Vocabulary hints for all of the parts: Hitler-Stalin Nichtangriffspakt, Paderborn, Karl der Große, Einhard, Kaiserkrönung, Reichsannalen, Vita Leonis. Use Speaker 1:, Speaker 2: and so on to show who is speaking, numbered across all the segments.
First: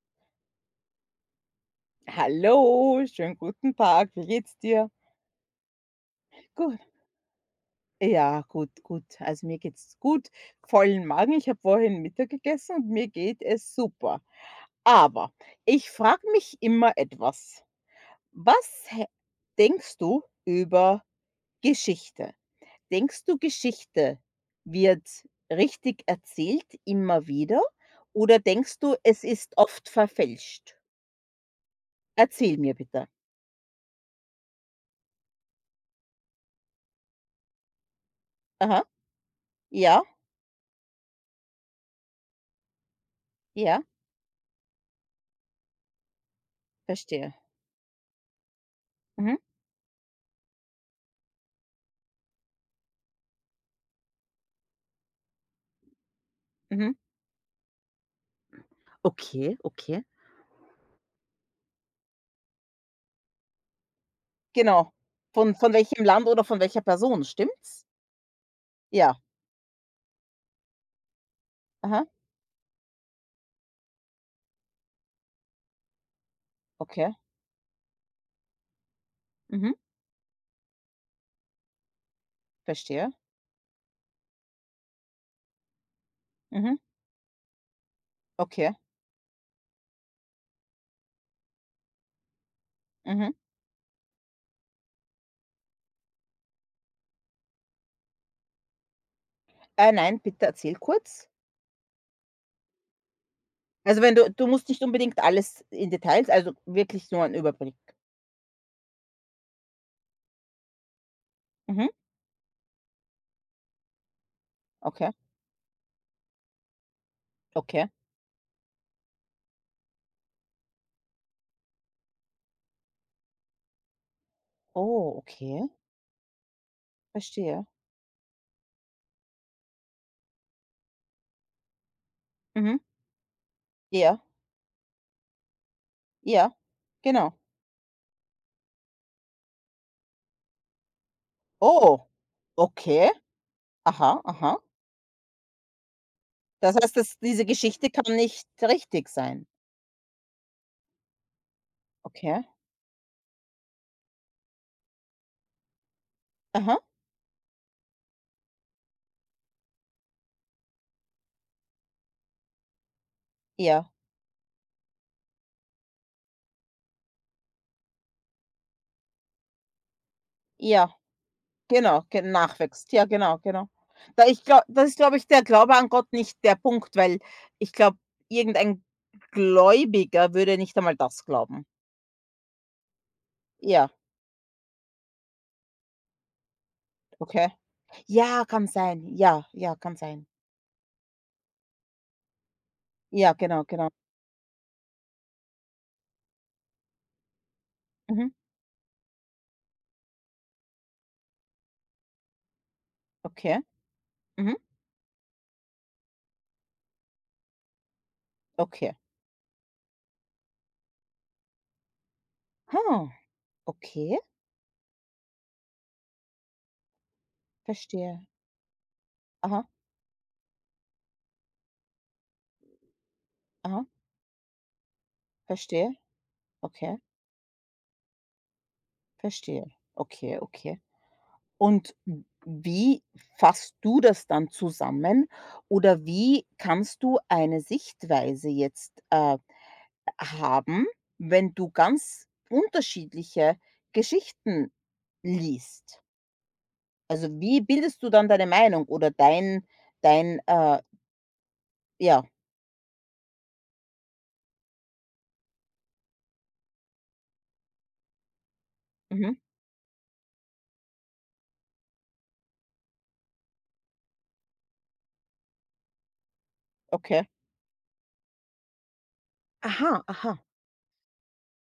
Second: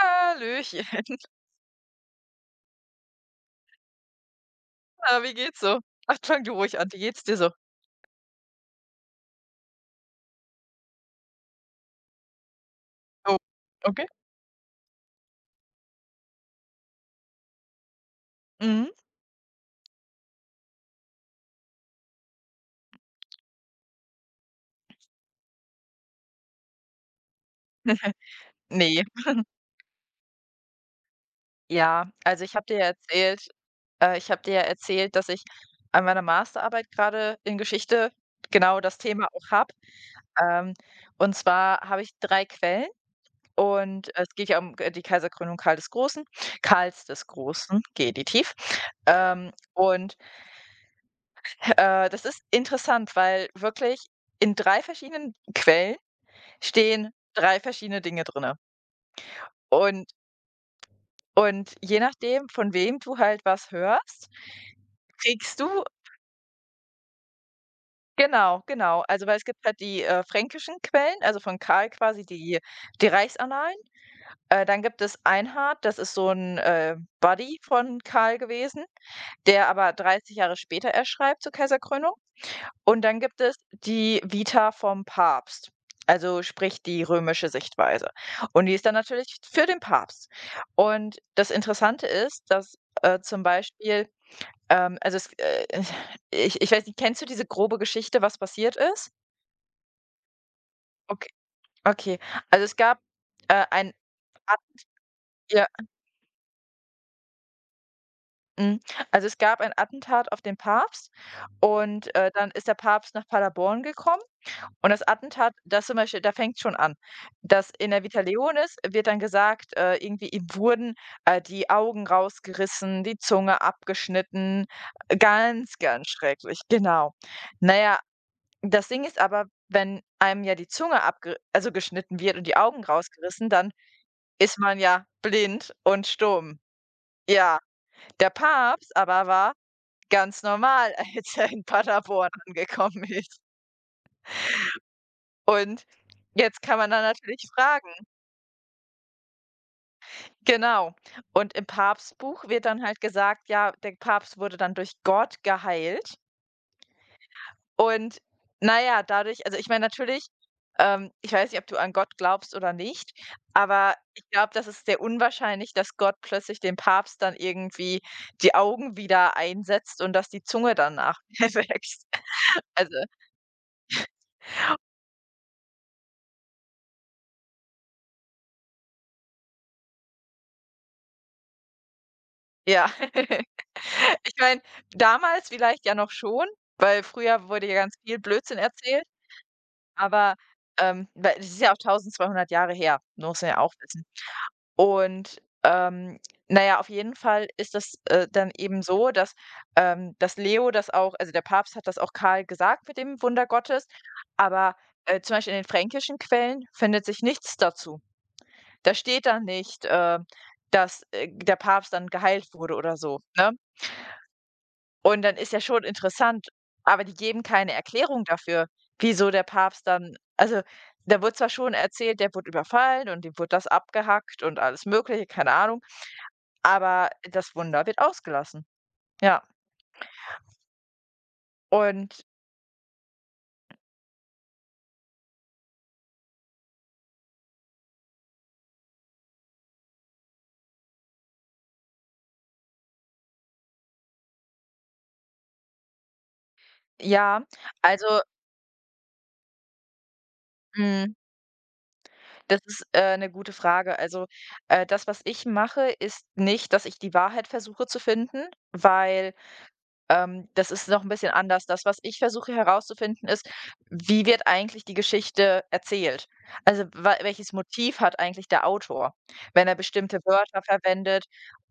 Speaker 1: Hallöchen.
Speaker 2: Hallo, schönen guten Tag. Wie geht's dir?
Speaker 1: Na, wie geht's so? Ach, fang du
Speaker 2: Gut.
Speaker 1: ruhig an. Wie geht's dir so?
Speaker 2: Ja, gut, gut. Also mir geht's gut. Vollen Magen. Ich habe vorhin Mittag gegessen und mir
Speaker 1: Oh,
Speaker 2: geht es
Speaker 1: okay.
Speaker 2: super. Aber ich frage mich immer etwas. Was
Speaker 1: Mhm.
Speaker 2: hä- Denkst du über Geschichte? Denkst du, Geschichte wird richtig erzählt immer wieder? Oder denkst du,
Speaker 1: Ne.
Speaker 2: es ist oft verfälscht?
Speaker 1: Ja, also
Speaker 2: Erzähl mir bitte.
Speaker 1: ich habe dir ja erzählt, dass ich an meiner Masterarbeit gerade in Geschichte genau
Speaker 2: Aha.
Speaker 1: das Thema auch habe.
Speaker 2: Ja,
Speaker 1: Ähm, und zwar habe ich 3 Quellen
Speaker 2: ja,
Speaker 1: und es geht ja um g die Kaiserkrönung Karl des Großen, Karls des
Speaker 2: verstehe.
Speaker 1: Großen, Genitiv.
Speaker 2: Mhm.
Speaker 1: Und, das ist interessant, weil wirklich in 3 verschiedenen Quellen
Speaker 2: Mhm.
Speaker 1: stehen 3 verschiedene Dinge drinne
Speaker 2: Okay, okay.
Speaker 1: Und je nachdem, von wem du halt was hörst,
Speaker 2: Genau. Von
Speaker 1: kriegst du
Speaker 2: von welchem Land oder von welcher Person, stimmt's?
Speaker 1: genau, genau.
Speaker 2: Ja.
Speaker 1: Also, weil es gibt halt die, fränkischen Quellen, also von Karl
Speaker 2: Aha,
Speaker 1: quasi die Reichsannalen. Dann gibt es Einhard, das ist so ein
Speaker 2: okay.
Speaker 1: Buddy von Karl gewesen, der
Speaker 2: Mhm,
Speaker 1: aber 30 Jahre später erst schreibt zur Kaiserkrönung. Und
Speaker 2: verstehe.
Speaker 1: dann gibt es die Vita vom Papst, also
Speaker 2: Mhm,
Speaker 1: sprich die römische Sichtweise. Und
Speaker 2: okay.
Speaker 1: die ist dann natürlich für den Papst. Und das Interessante ist, dass
Speaker 2: Mhm.
Speaker 1: zum Beispiel, also es, ich weiß nicht, kennst du diese grobe Geschichte, was passiert ist?
Speaker 2: Nein, bitte erzähl kurz.
Speaker 1: Okay, okay. Also es gab ein
Speaker 2: Also, wenn du
Speaker 1: At-
Speaker 2: musst nicht unbedingt alles
Speaker 1: Ja,
Speaker 2: in Details, also wirklich nur ein Überblick.
Speaker 1: mm. Also es gab ein Attentat auf den Papst
Speaker 2: Mhm,
Speaker 1: und dann ist der Papst nach Paderborn gekommen. Und das
Speaker 2: okay,
Speaker 1: Attentat, das zum Beispiel da fängt schon an. Das
Speaker 2: okay.
Speaker 1: in der Vita Leonis wird dann gesagt, irgendwie ihm wurden, die Augen rausgerissen, die Zunge abgeschnitten.
Speaker 2: Oh, okay,
Speaker 1: Ganz, ganz schrecklich, genau.
Speaker 2: verstehe.
Speaker 1: Na ja, das Ding ist aber, wenn einem ja die Zunge abge also geschnitten wird und die
Speaker 2: Mhm.
Speaker 1: Augen rausgerissen, dann
Speaker 2: Ja,
Speaker 1: ist man ja blind und
Speaker 2: ja,
Speaker 1: stumm.
Speaker 2: genau.
Speaker 1: Ja, der Papst aber war ganz normal, als er in
Speaker 2: Oh,
Speaker 1: Paderborn angekommen
Speaker 2: okay.
Speaker 1: ist.
Speaker 2: Aha, aha.
Speaker 1: Und jetzt
Speaker 2: Das
Speaker 1: kann man
Speaker 2: heißt,
Speaker 1: dann
Speaker 2: dass diese
Speaker 1: natürlich fragen.
Speaker 2: Geschichte kann nicht richtig sein.
Speaker 1: Genau. Und im
Speaker 2: Okay.
Speaker 1: Papstbuch wird dann halt gesagt, ja, der Papst wurde dann durch Gott geheilt.
Speaker 2: Aha,
Speaker 1: Und na ja, dadurch also ich meine natürlich, ich weiß nicht, ob du an Gott glaubst oder nicht,
Speaker 2: ja,
Speaker 1: aber ich glaube, das ist sehr unwahrscheinlich, dass Gott plötzlich dem Papst dann irgendwie die Augen wieder einsetzt und dass die Zunge
Speaker 2: ja.
Speaker 1: danach
Speaker 2: Genau,
Speaker 1: wächst.
Speaker 2: ge Nachwächst.
Speaker 1: Also,
Speaker 2: Ja, genau, genau. Da Ich glau das ist, glaube ich, der Glaube an Gott nicht der Punkt, weil ich glaube, irgendein Gläubiger würde nicht einmal das glauben.
Speaker 1: ja.
Speaker 2: Ja,
Speaker 1: Ich meine, damals vielleicht ja noch schon, weil
Speaker 2: okay.
Speaker 1: früher wurde ja ganz viel
Speaker 2: Ja,
Speaker 1: Blödsinn
Speaker 2: kann
Speaker 1: erzählt.
Speaker 2: sein. Ja, ja, kann sein.
Speaker 1: Aber, weil das ist ja auch 1200 Jahre her, ne,
Speaker 2: Ja,
Speaker 1: muss man ja
Speaker 2: genau,
Speaker 1: auch
Speaker 2: genau.
Speaker 1: wissen. Und, na ja, auf jeden Fall ist das,
Speaker 2: Mhm.
Speaker 1: dann eben so, dass, dass Leo das auch, also der Papst hat das auch Karl gesagt mit dem Wunder
Speaker 2: Okay.
Speaker 1: Gottes,
Speaker 2: Mhm.
Speaker 1: aber, zum Beispiel in den fränkischen Quellen findet sich nichts dazu.
Speaker 2: Okay.
Speaker 1: Da steht dann nicht, dass, der Papst dann geheilt wurde
Speaker 2: Ha,
Speaker 1: oder so, ne?
Speaker 2: okay,
Speaker 1: Und dann ist ja schon interessant, aber die geben keine
Speaker 2: verstehe.
Speaker 1: Erklärung dafür, wieso der
Speaker 2: Aha,
Speaker 1: Papst dann, also, da wurde zwar schon erzählt, der wurde überfallen und dem wurde das
Speaker 2: aha,
Speaker 1: abgehackt und alles Mögliche, keine Ahnung,
Speaker 2: verstehe. Okay,
Speaker 1: aber das Wunder wird ausgelassen. Ja.
Speaker 2: verstehe. Okay, okay. Und
Speaker 1: Und
Speaker 2: wie fasst du das dann zusammen oder wie kannst du eine Sichtweise jetzt, haben, wenn du ganz unterschiedliche Geschichten liest? Also,
Speaker 1: ja,
Speaker 2: wie bildest du
Speaker 1: also,
Speaker 2: dann deine Meinung oder dein?
Speaker 1: hm,
Speaker 2: Ja,
Speaker 1: das ist, 'ne gute Frage. Also, das, was ich mache, ist nicht, dass ich die Wahrheit versuche zu finden,
Speaker 2: mhm,
Speaker 1: weil das ist noch ein bisschen anders. Das, was ich versuche herauszufinden, ist, wie wird eigentlich die Geschichte erzählt? Also, wa
Speaker 2: okay.
Speaker 1: welches Motiv hat eigentlich der Autor, wenn er
Speaker 2: Aha,
Speaker 1: bestimmte
Speaker 2: aha.
Speaker 1: Wörter verwendet,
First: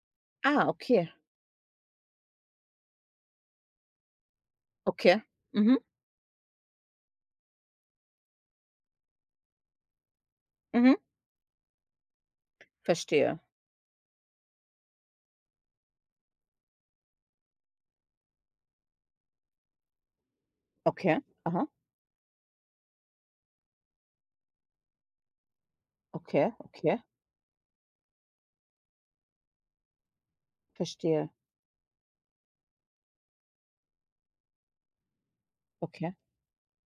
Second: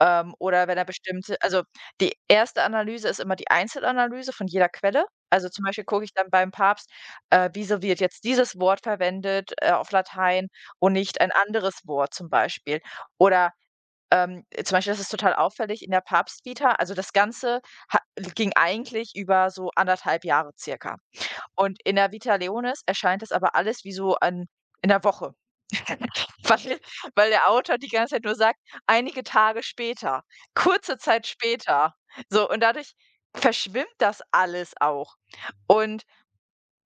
Speaker 2: Ah,
Speaker 1: oder wenn er
Speaker 2: okay,
Speaker 1: bestimmte, also, die erste Analyse ist immer die Einzelanalyse von jeder Quelle.
Speaker 2: okay.
Speaker 1: Also, zum
Speaker 2: Mhm,
Speaker 1: Beispiel gucke ich dann beim Papst, wieso wird jetzt dieses Wort verwendet, auf Latein und
Speaker 2: mhm,
Speaker 1: nicht ein anderes Wort zum Beispiel?
Speaker 2: verstehe.
Speaker 1: Oder, zum Beispiel, das ist total auffällig in der Papstvita. Also das Ganze ha ging eigentlich über so anderthalb Jahre circa.
Speaker 2: Okay, aha,
Speaker 1: Und in der Vita Leonis erscheint das aber alles wie so an in der Woche.
Speaker 2: okay,
Speaker 1: Weil
Speaker 2: okay,
Speaker 1: weil der Autor die ganze Zeit nur sagt: „Einige Tage später, kurze Zeit
Speaker 2: verstehe.
Speaker 1: später.“ So, und dadurch verschwimmt das alles auch. Und
Speaker 2: Okay.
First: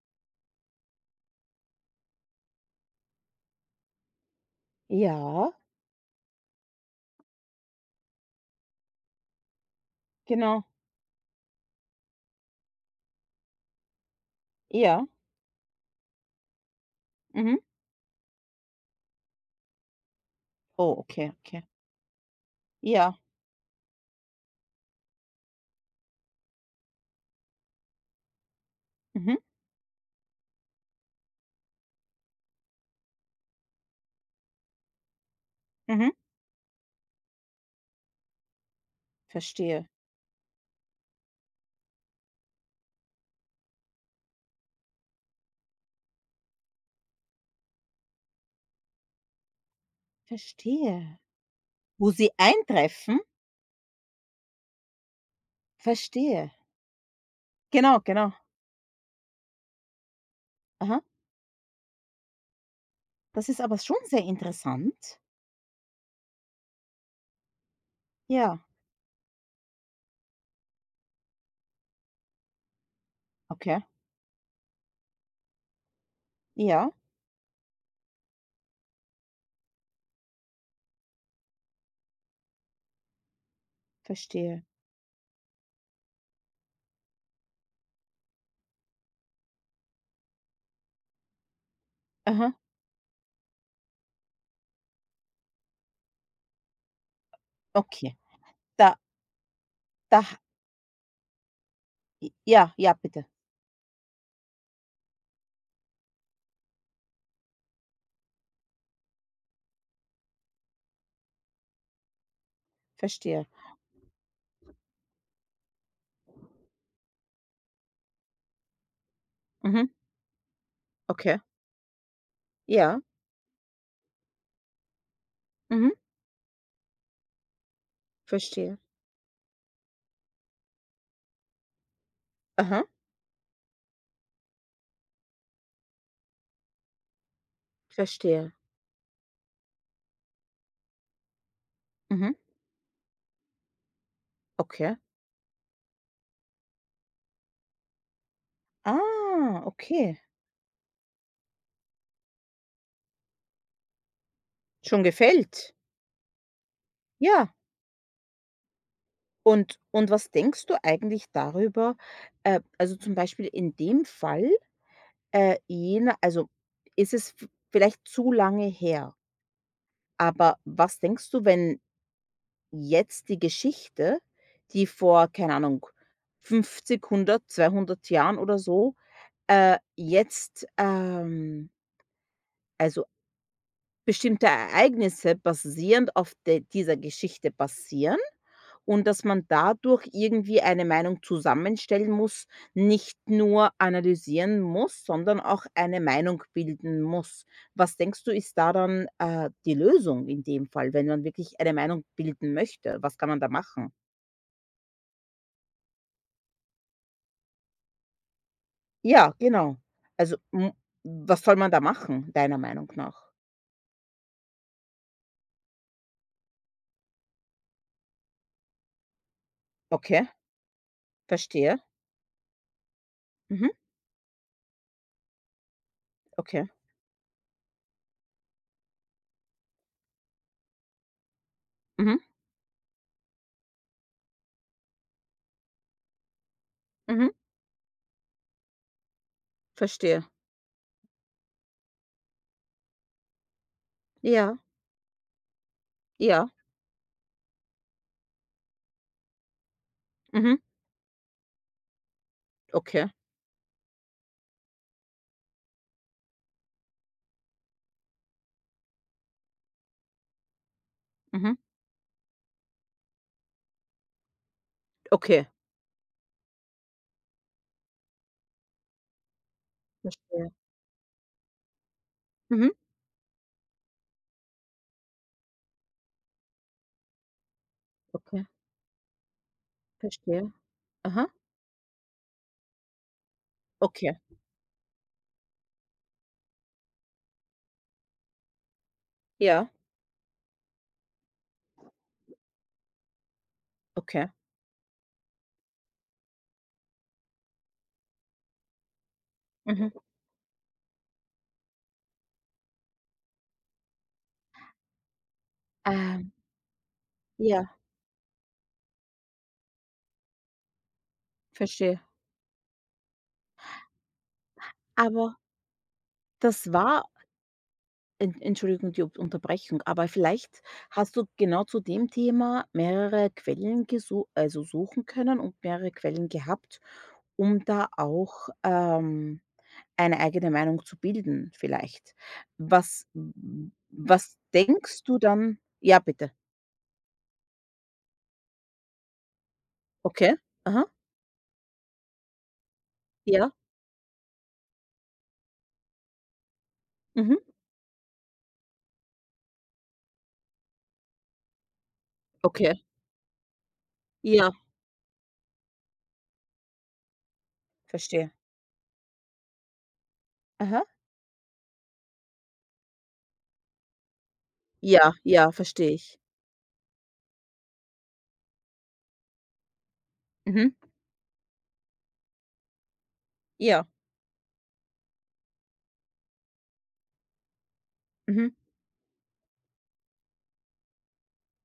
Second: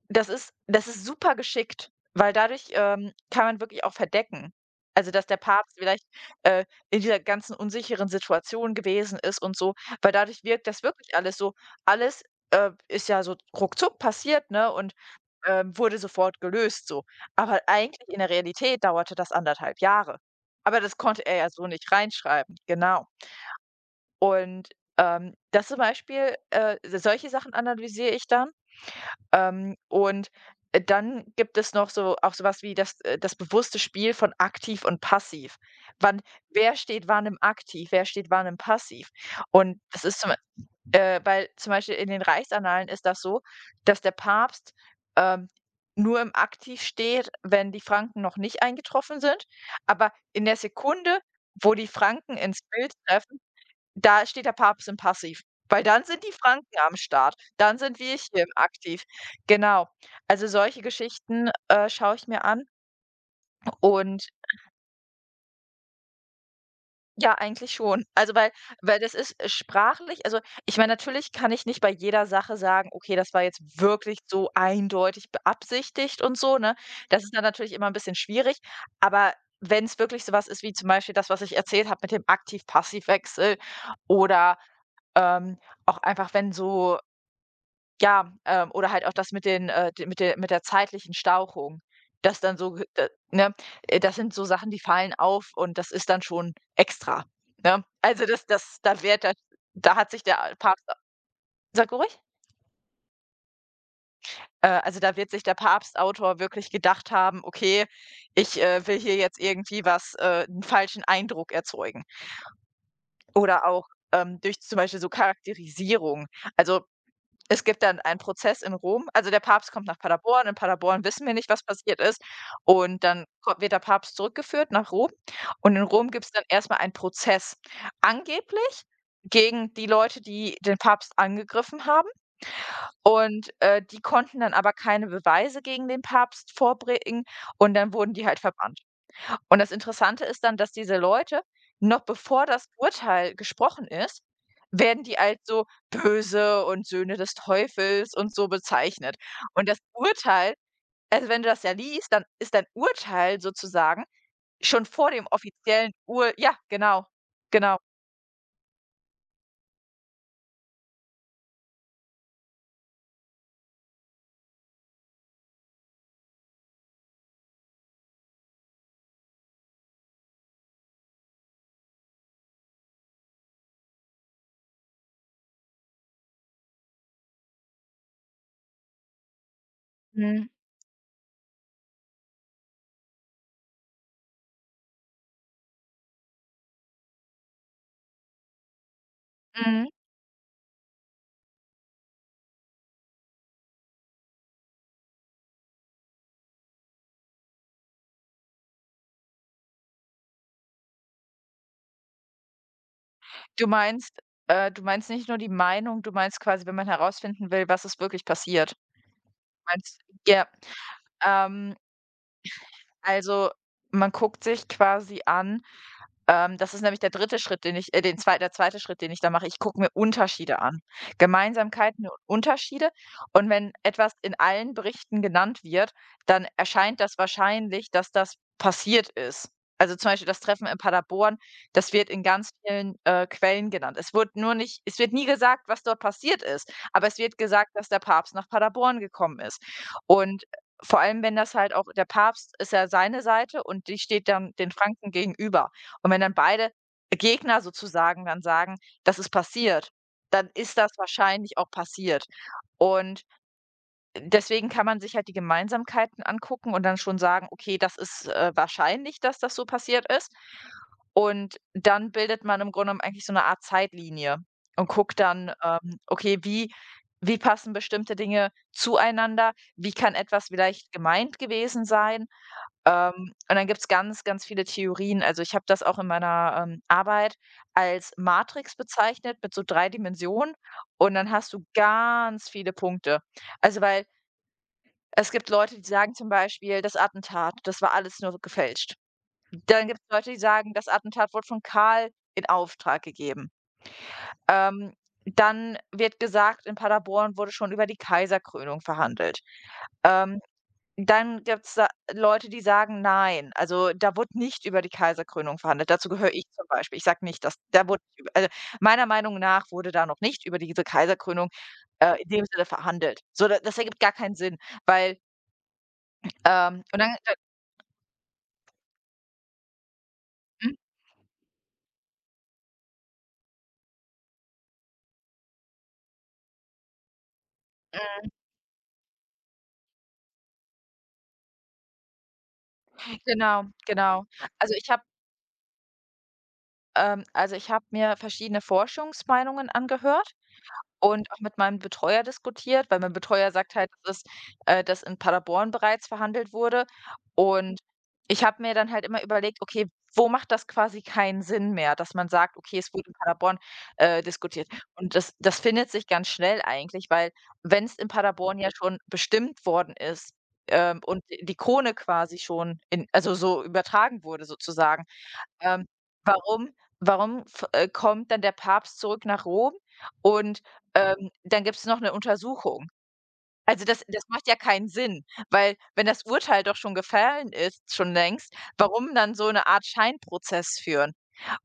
Speaker 1: das ist super geschickt, weil dadurch, kann man wirklich auch verdecken. Also, dass der
Speaker 2: Ja,
Speaker 1: Papst vielleicht, äh, in dieser ganzen unsicheren Situation gewesen ist und so, weil dadurch
Speaker 2: genau.
Speaker 1: wirkt das wirklich alles so, alles, ist ja so ruckzuck passiert, ne, und,
Speaker 2: Ja,
Speaker 1: wurde sofort gelöst so.
Speaker 2: mhm.
Speaker 1: Aber eigentlich in der Realität dauerte das anderthalb Jahre. Aber das
Speaker 2: Oh,
Speaker 1: konnte
Speaker 2: okay,
Speaker 1: er ja
Speaker 2: okay.
Speaker 1: so nicht reinschreiben, genau.
Speaker 2: Ja.
Speaker 1: Und, das zum Beispiel, solche Sachen analysiere ich dann.
Speaker 2: Mhm,
Speaker 1: Und, dann gibt es noch so auch sowas wie das bewusste Spiel von aktiv und passiv.
Speaker 2: mhm.
Speaker 1: Wann Wer steht wann im Aktiv, wer steht wann im Passiv? Und
Speaker 2: Verstehe,
Speaker 1: das ist, zum weil zum Beispiel in den Reichsannalen ist das so, dass der Papst, ähm, nur im Aktiv steht, wenn die Franken noch nicht eingetroffen sind, aber in der
Speaker 2: verstehe.
Speaker 1: Sekunde, wo die
Speaker 2: Wo sie
Speaker 1: Franken ins Bild
Speaker 2: eintreffen?
Speaker 1: treffen, da steht der Papst im Passiv, weil dann sind die
Speaker 2: Verstehe.
Speaker 1: Franken am Start, dann sind
Speaker 2: Genau,
Speaker 1: wir
Speaker 2: genau.
Speaker 1: hier aktiv. Genau. Also, solche
Speaker 2: Aha.
Speaker 1: Geschichten, schaue ich mir an,
Speaker 2: Das ist aber schon sehr
Speaker 1: und
Speaker 2: interessant.
Speaker 1: ja, eigentlich schon. Also, weil
Speaker 2: Ja,
Speaker 1: das ist sprachlich, also, ich meine, natürlich kann ich nicht bei jeder Sache sagen: „Okay, das war jetzt
Speaker 2: okay.
Speaker 1: wirklich so eindeutig beabsichtigt und so“, ne?
Speaker 2: Ja,
Speaker 1: Das ist dann natürlich immer 'n bisschen schwierig, aber wenn's wirklich so was ist wie zum Beispiel das, was ich erzählt habe mit dem Aktiv-Passiv-Wechsel oder,
Speaker 2: verstehe.
Speaker 1: ähm, auch einfach, wenn so. Ja, oder halt auch das mit den, d mit der zeitlichen Stauchung. Das
Speaker 2: Aha,
Speaker 1: dann so, ne? Das sind so Sachen, die fallen auf, und das ist dann schon extra, ne?
Speaker 2: okay.
Speaker 1: Also, das
Speaker 2: Da
Speaker 1: da wird das, da hat
Speaker 2: da
Speaker 1: sich der Papst sag ruhig.
Speaker 2: Ja, ja, bitte.
Speaker 1: Also, da wird sich der Papstautor wirklich gedacht haben: „Okay, ich, will hier jetzt irgendwie was, 'n falschen Eindruck erzeugen.“
Speaker 2: Verstehe.
Speaker 1: Oder auch, durch zum Beispiel so Charakterisierung. Also, es gibt dann einen Prozess in Rom. Also, der Papst kommt
Speaker 2: Mhm,
Speaker 1: nach Paderborn. In Paderborn wissen wir
Speaker 2: okay.
Speaker 1: nicht, was passiert ist.
Speaker 2: Ja,
Speaker 1: Und dann ko wird der Papst zurückgeführt nach Rom. Und in
Speaker 2: mhm,
Speaker 1: Rom gibt es dann erstmal einen Prozess,
Speaker 2: verstehe.
Speaker 1: angeblich gegen die Leute, die den Papst angegriffen haben.
Speaker 2: Aha,
Speaker 1: Und, die konnten dann aber keine Beweise gegen den Papst vorbringen, und dann wurden die halt
Speaker 2: verstehe.
Speaker 1: verbannt. Und das Interessante ist dann, dass diese Leute, noch
Speaker 2: Mhm,
Speaker 1: bevor das Urteil gesprochen ist,
Speaker 2: okay.
Speaker 1: werden die als so böse und Söhne des Teufels und so bezeichnet
Speaker 2: Ah,
Speaker 1: Und das
Speaker 2: okay.
Speaker 1: Urteil, also wenn du das ja liest, dann ist dein Urteil sozusagen schon
Speaker 2: Schon
Speaker 1: vor dem
Speaker 2: gefällt?
Speaker 1: offiziellen Ur ja, genau,
Speaker 2: Ja.
Speaker 1: genau.
Speaker 2: Und was denkst du eigentlich darüber also, zum Beispiel in dem Fall, äh, jener also, ist es v vielleicht zu lange her, aber was denkst du, wenn jetzt die Geschichte, die vor, keine Ahnung, 50, 100, 200 Jahren oder so, äh,
Speaker 1: Mhm,
Speaker 2: jetzt, ähm also, bestimmte Ereignisse basierend auf de dieser Geschichte basieren. Und dass man
Speaker 1: mhm.
Speaker 2: dadurch irgendwie eine Meinung zusammenstellen muss, nicht nur analysieren muss, sondern auch eine Meinung bilden muss. Was denkst du, ist da dann, die Lösung in dem Fall, wenn man wirklich eine Meinung bilden möchte? Was kann man da
Speaker 1: Du
Speaker 2: machen?
Speaker 1: meinst, du meinst nicht nur die Meinung, du meinst quasi, wenn man herausfinden will, was ist wirklich passiert.
Speaker 2: Ja, genau.
Speaker 1: Meinst
Speaker 2: Also,
Speaker 1: Ja,
Speaker 2: hm, was soll man
Speaker 1: ähm,
Speaker 2: da machen, deiner Meinung nach?
Speaker 1: also man guckt sich quasi an. Das ist nämlich der dritte Schritt, den ich, den zwei der zweite Schritt, den ich da mache. Ich gucke mir
Speaker 2: Okay,
Speaker 1: Unterschiede an.
Speaker 2: verstehe.
Speaker 1: Gemeinsamkeiten und Unterschiede. Und
Speaker 2: Mhm,
Speaker 1: wenn etwas in allen Berichten genannt wird, dann
Speaker 2: okay.
Speaker 1: erscheint das wahrscheinlich, dass das passiert ist. Also, zum Beispiel das Treffen in Paderborn, das wird
Speaker 2: Mhm,
Speaker 1: in ganz vielen, Quellen genannt. Es wird nie gesagt, was dort passiert ist, aber es
Speaker 2: mhm,
Speaker 1: wird gesagt, dass der Papst nach Paderborn gekommen ist.
Speaker 2: verstehe.
Speaker 1: Und vor allem, wenn das halt auch, der Papst ist ja seine Seite, und die steht dann
Speaker 2: Ja,
Speaker 1: den Franken gegenüber. Und wenn dann
Speaker 2: ja.
Speaker 1: beide Gegner sozusagen dann sagen: „Das ist passiert“, dann
Speaker 2: Mhm,
Speaker 1: ist das wahrscheinlich auch passiert.
Speaker 2: okay.
Speaker 1: Und deswegen kann man sich halt die Gemeinsamkeiten angucken und dann schon sagen: „Okay, das ist, wahrscheinlich, dass das so passiert ist.“
Speaker 2: Mhm,
Speaker 1: Und dann bildet man im Grunde genommen eigentlich so eine Art Zeitlinie und guckt
Speaker 2: okay.
Speaker 1: dann, okay, wie wie passen bestimmte Dinge zueinander? Wie kann etwas
Speaker 2: Verstehe.
Speaker 1: vielleicht gemeint gewesen sein?
Speaker 2: Mhm,
Speaker 1: Ähm, und dann gibt es ganz, ganz viele Theorien. Also, ich habe das auch in meiner, Arbeit als
Speaker 2: okay.
Speaker 1: Matrix bezeichnet, mit so 3
Speaker 2: Verstehe.
Speaker 1: Dimensionen, und
Speaker 2: Aha.
Speaker 1: dann hast du ganz viele Punkte. Also, weil
Speaker 2: Okay,
Speaker 1: es gibt Leute, die sagen zum Beispiel: „Das Attentat, das war alles nur gefälscht.“
Speaker 2: ja,
Speaker 1: Dann gibt es Leute, die sagen: „Das Attentat wurde von Karl in Auftrag gegeben.“
Speaker 2: okay.
Speaker 1: Ähm, Dann wird gesagt, in Paderborn wurde schon über die Kaiserkrönung verhandelt.
Speaker 2: Mhm.
Speaker 1: Ähm Dann gibt's da Leute, die sagen: „Nein.“ Also, da wurde nicht über die Kaiserkrönung verhandelt. Dazu
Speaker 2: Ähm.
Speaker 1: gehöre ich zum Beispiel. Ich sage nicht, dass,
Speaker 2: Ja,
Speaker 1: da wurde nicht über, also, meiner Meinung nach wurde da noch nicht über diese Kaiserkrönung,
Speaker 2: verstehe.
Speaker 1: in dem Sinne verhandelt. So, da, das ergibt gar keinen Sinn, weil,
Speaker 2: Aber das
Speaker 1: und
Speaker 2: war
Speaker 1: dann da.
Speaker 2: en Entschuldigung, die U Unterbrechung, aber vielleicht
Speaker 1: Mhm,
Speaker 2: hast du genau zu dem Thema mehrere Quellen gesu also suchen können und mehrere Quellen gehabt, um da auch, eine eigene Meinung zu bilden vielleicht. Was
Speaker 1: genau,
Speaker 2: w
Speaker 1: genau.
Speaker 2: Was
Speaker 1: Also, ich habe
Speaker 2: denkst du dann? Ja, bitte.
Speaker 1: also, ich habe mir verschiedene Forschungsmeinungen
Speaker 2: Okay.
Speaker 1: angehört
Speaker 2: Aha.
Speaker 1: und auch mit meinem Betreuer diskutiert, weil mein
Speaker 2: Ja.
Speaker 1: Betreuer sagt halt, dass in Paderborn bereits verhandelt wurde.
Speaker 2: Mhm.
Speaker 1: Und ich habe mir dann halt immer überlegt, okay, wo macht das quasi keinen Sinn mehr, dass man sagt,
Speaker 2: Okay.
Speaker 1: okay, es wurde in Paderborn,
Speaker 2: Ja,
Speaker 1: diskutiert. Und das findet sich ganz schnell eigentlich, weil wenn es in
Speaker 2: verstehe.
Speaker 1: Paderborn ja schon bestimmt worden ist,
Speaker 2: Aha.
Speaker 1: und die Krone quasi schon in also so übertragen wurde sozusagen,
Speaker 2: Ja, ja,
Speaker 1: ähm
Speaker 2: verstehe ich.
Speaker 1: warum warum f kommt dann der Papst zurück nach Rom und,
Speaker 2: Mhm.
Speaker 1: ähm, dann gibt es noch eine Untersuchung? Also,
Speaker 2: Ja,
Speaker 1: das macht ja keinen Sinn, weil wenn das Urteil doch schon gefallen ist, schon
Speaker 2: mhm,
Speaker 1: längst, warum dann so eine Art Scheinprozess führen?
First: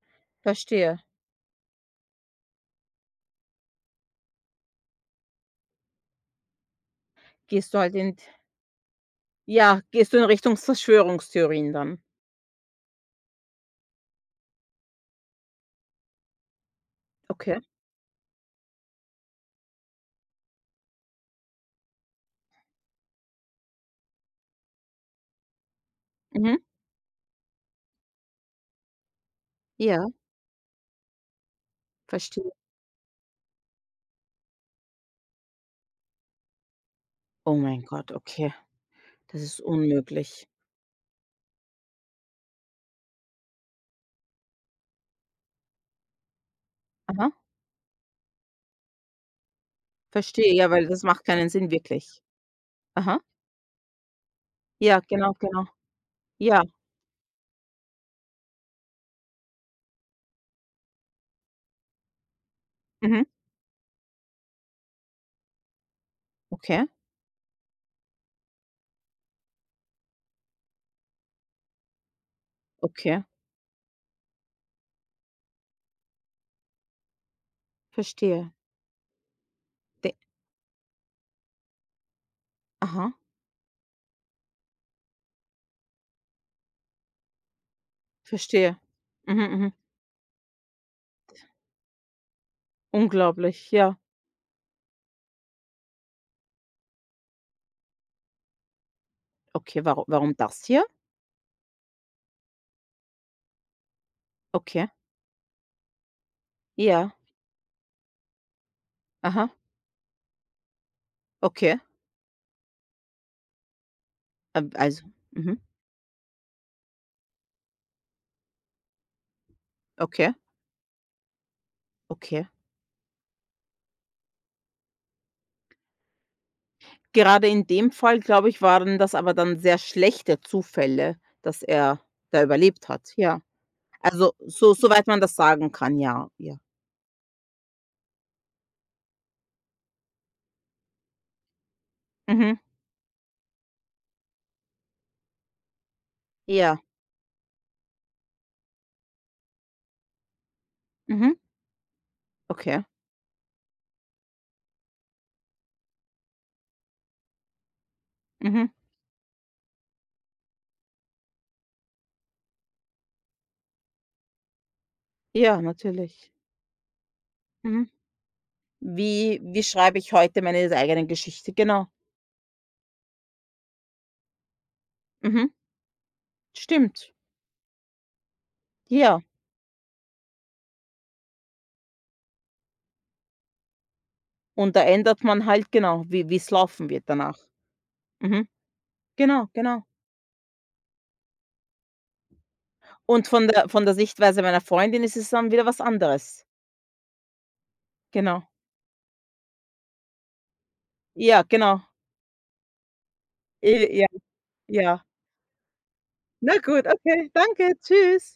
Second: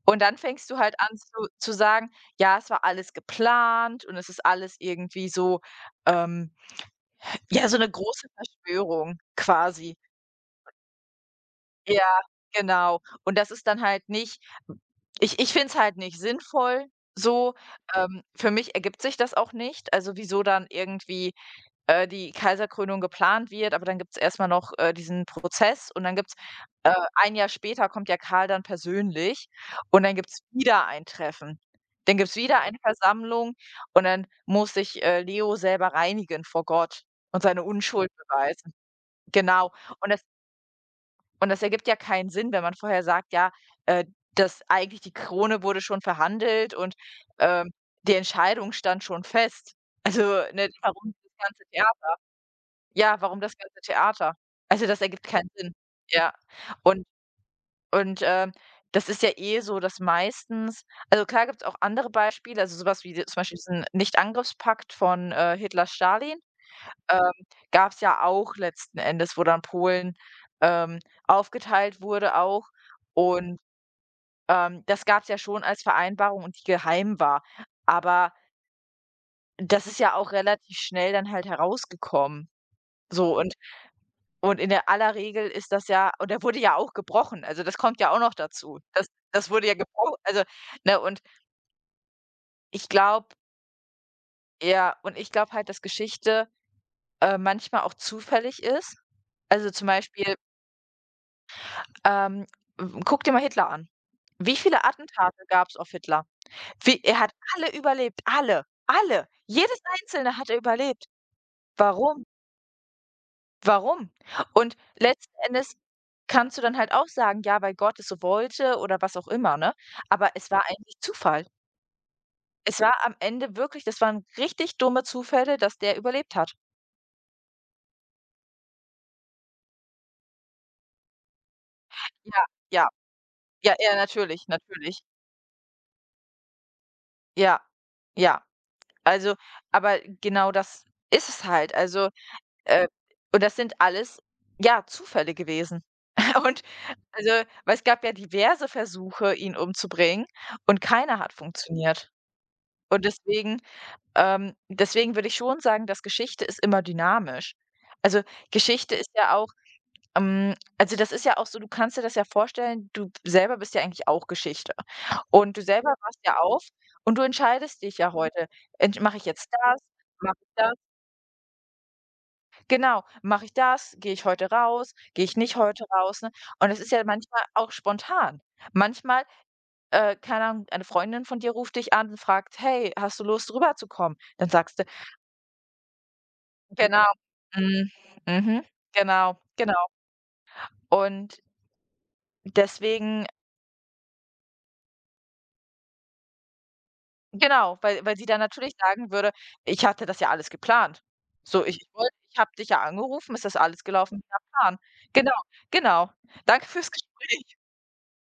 Speaker 1: Und dann fängst du halt
Speaker 2: verstehe.
Speaker 1: an zu sagen: „Ja, es war alles geplant und es ist alles irgendwie so, ähm, ja,
Speaker 2: Gehst
Speaker 1: so
Speaker 2: du
Speaker 1: eine
Speaker 2: halt in
Speaker 1: große Verschwörung
Speaker 2: Ja,
Speaker 1: quasi.“
Speaker 2: gehst du in Richtung Verschwörungstheorien dann?
Speaker 1: Ja, genau. Und das ist dann halt nicht, ich finde es halt nicht sinnvoll so.
Speaker 2: Okay.
Speaker 1: Für mich ergibt sich das auch nicht. Also, wieso dann irgendwie, die Kaiserkrönung geplant wird, aber dann gibt's erst mal noch, diesen Prozess und dann gibt's,
Speaker 2: Mhm.
Speaker 1: ein Jahr später kommt ja Karl dann persönlich und
Speaker 2: Ja,
Speaker 1: dann gibt's wieder ein Treffen. Dann gibt's
Speaker 2: verstehe.
Speaker 1: wieder eine Versammlung und dann muss sich, Leo selber reinigen vor Gott und
Speaker 2: Oh
Speaker 1: seine
Speaker 2: mein
Speaker 1: Unschuld
Speaker 2: Gott, okay.
Speaker 1: beweisen.
Speaker 2: Das ist
Speaker 1: Genau. Und das
Speaker 2: unmöglich.
Speaker 1: und das ergibt ja keinen Sinn, wenn man vorher sagt, ja, äh, dass eigentlich die Krone wurde schon verhandelt und,
Speaker 2: Aha,
Speaker 1: ähm, die Entscheidung stand schon fest. Also,
Speaker 2: verstehe.
Speaker 1: ne,
Speaker 2: Ja, weil das
Speaker 1: warum
Speaker 2: macht
Speaker 1: das
Speaker 2: keinen
Speaker 1: ganze
Speaker 2: Sinn
Speaker 1: Thea
Speaker 2: wirklich. Aha.
Speaker 1: ja, warum das ganze Theater? Also,
Speaker 2: Ja,
Speaker 1: das ergibt
Speaker 2: genau,
Speaker 1: keinen
Speaker 2: genau.
Speaker 1: Sinn. Ja.
Speaker 2: Ja.
Speaker 1: Und und, ähm, das ist ja eh so, dass meistens also klar gibt es auch andere Beispiele, also sowas wie
Speaker 2: Mhm.
Speaker 1: d zum Beispiel diesen Nichtangriffspakt von, Hitler-Stalin,
Speaker 2: Okay,
Speaker 1: ähm, gab's ja auch letzten Endes, wo dann Polen, ähm, aufgeteilt wurde auch.
Speaker 2: okay.
Speaker 1: Und, das gab's ja schon als Vereinbarung und die geheim war. Aber
Speaker 2: Verstehe.
Speaker 1: das ist
Speaker 2: De
Speaker 1: ja auch relativ schnell dann halt herausgekommen.
Speaker 2: Aha,
Speaker 1: So und in der aller Regel ist das ja und der wurde ja auch gebrochen. Also, das kommt ja auch noch dazu.
Speaker 2: verstehe.
Speaker 1: Das
Speaker 2: Mhm,
Speaker 1: das wurde
Speaker 2: mhm.
Speaker 1: ja gebro also, ne, und ich glaube
Speaker 2: Unglaublich, ja.
Speaker 1: ja, und ich glaube halt, dass Geschichte, manchmal auch zufällig ist. Also,
Speaker 2: Okay,
Speaker 1: zum
Speaker 2: warum, warum
Speaker 1: Beispiel
Speaker 2: das hier?
Speaker 1: Ähm, w guck dir mal Hitler an. Wie viele
Speaker 2: Okay.
Speaker 1: Attentate gab's auf Hitler? Wie
Speaker 2: Ja.
Speaker 1: Er hat alle überlebt, alle, alle.
Speaker 2: Aha.
Speaker 1: Jedes einzelne hat er überlebt.
Speaker 2: Okay.
Speaker 1: Warum? Warum? Und
Speaker 2: Also
Speaker 1: letzten
Speaker 2: mhm.
Speaker 1: Endes kannst du dann halt auch sagen: „Ja, weil Gott es so wollte“ oder was auch immer, ne? Aber
Speaker 2: Okay,
Speaker 1: es war eigentlich Zufall.
Speaker 2: okay.
Speaker 1: Es war am Ende wirklich, das waren richtig dumme Zufälle, dass der überlebt hat.
Speaker 2: Gerade in dem Fall, glaube ich, waren das aber dann sehr schlechte Zufälle, dass er da
Speaker 1: Ja,
Speaker 2: überlebt
Speaker 1: ja,
Speaker 2: hat, ja.
Speaker 1: ja, ja,
Speaker 2: Also,
Speaker 1: natürlich,
Speaker 2: so
Speaker 1: natürlich.
Speaker 2: soweit man das sagen kann, ja, ja.
Speaker 1: Ja, ja. Also, aber genau das ist es halt. Also,
Speaker 2: Mhm.
Speaker 1: Äh, und das sind alles, ja, Zufälle gewesen. Und
Speaker 2: Ja.
Speaker 1: also, weil es gab ja diverse Versuche, ihn umzubringen, und keiner
Speaker 2: Mhm.
Speaker 1: hat funktioniert.
Speaker 2: Okay.
Speaker 1: Und deswegen, deswegen würde ich schon sagen, dass Geschichte ist immer dynamisch. Also,
Speaker 2: Mhm.
Speaker 1: Geschichte ist ja auch, also, das ist ja auch so, du kannst dir das ja vorstellen, du selber bist ja eigentlich auch Geschichte. Und
Speaker 2: Ja,
Speaker 1: du selber wachst
Speaker 2: natürlich.
Speaker 1: ja auf und du entscheidest
Speaker 2: Mhm.
Speaker 1: dich ja heute. Mache ich
Speaker 2: Wie
Speaker 1: jetzt
Speaker 2: wie
Speaker 1: das?
Speaker 2: schreibe ich
Speaker 1: Mache
Speaker 2: heute
Speaker 1: ich das?
Speaker 2: meine eigene Geschichte? Genau.
Speaker 1: Genau, mache ich das? Gehe ich heute raus? Gehe ich
Speaker 2: Mhm.
Speaker 1: nicht heute raus, ne? Und es ist ja
Speaker 2: Stimmt.
Speaker 1: manchmal auch spontan.
Speaker 2: Ja.
Speaker 1: Manchmal, keine Ahnung, eine Freundin von dir ruft dich an und fragt: „Hey, hast du Lust, rüberzukommen?“ Dann
Speaker 2: Und
Speaker 1: sagst
Speaker 2: da
Speaker 1: du:
Speaker 2: ändert man halt genau, wie's laufen wird
Speaker 1: „Genau,
Speaker 2: danach.
Speaker 1: mhm,
Speaker 2: Mhm.
Speaker 1: mhm, genau,
Speaker 2: Genau, genau.
Speaker 1: genau.“ Und deswegen
Speaker 2: Und von der Sichtweise meiner Freundin ist es dann wieder was anderes.
Speaker 1: genau, weil sie dann
Speaker 2: Genau.
Speaker 1: natürlich sagen würde: „Ich hatte das ja alles geplant.
Speaker 2: Ja,
Speaker 1: So,
Speaker 2: genau.
Speaker 1: ich habe dich ja angerufen, ist das alles
Speaker 2: Ja,
Speaker 1: gelaufen wie nach Plan.“
Speaker 2: ja.
Speaker 1: Genau, genau.
Speaker 2: Na
Speaker 1: Danke
Speaker 2: gut,
Speaker 1: fürs
Speaker 2: okay,
Speaker 1: Gespräch.
Speaker 2: danke, tschüss.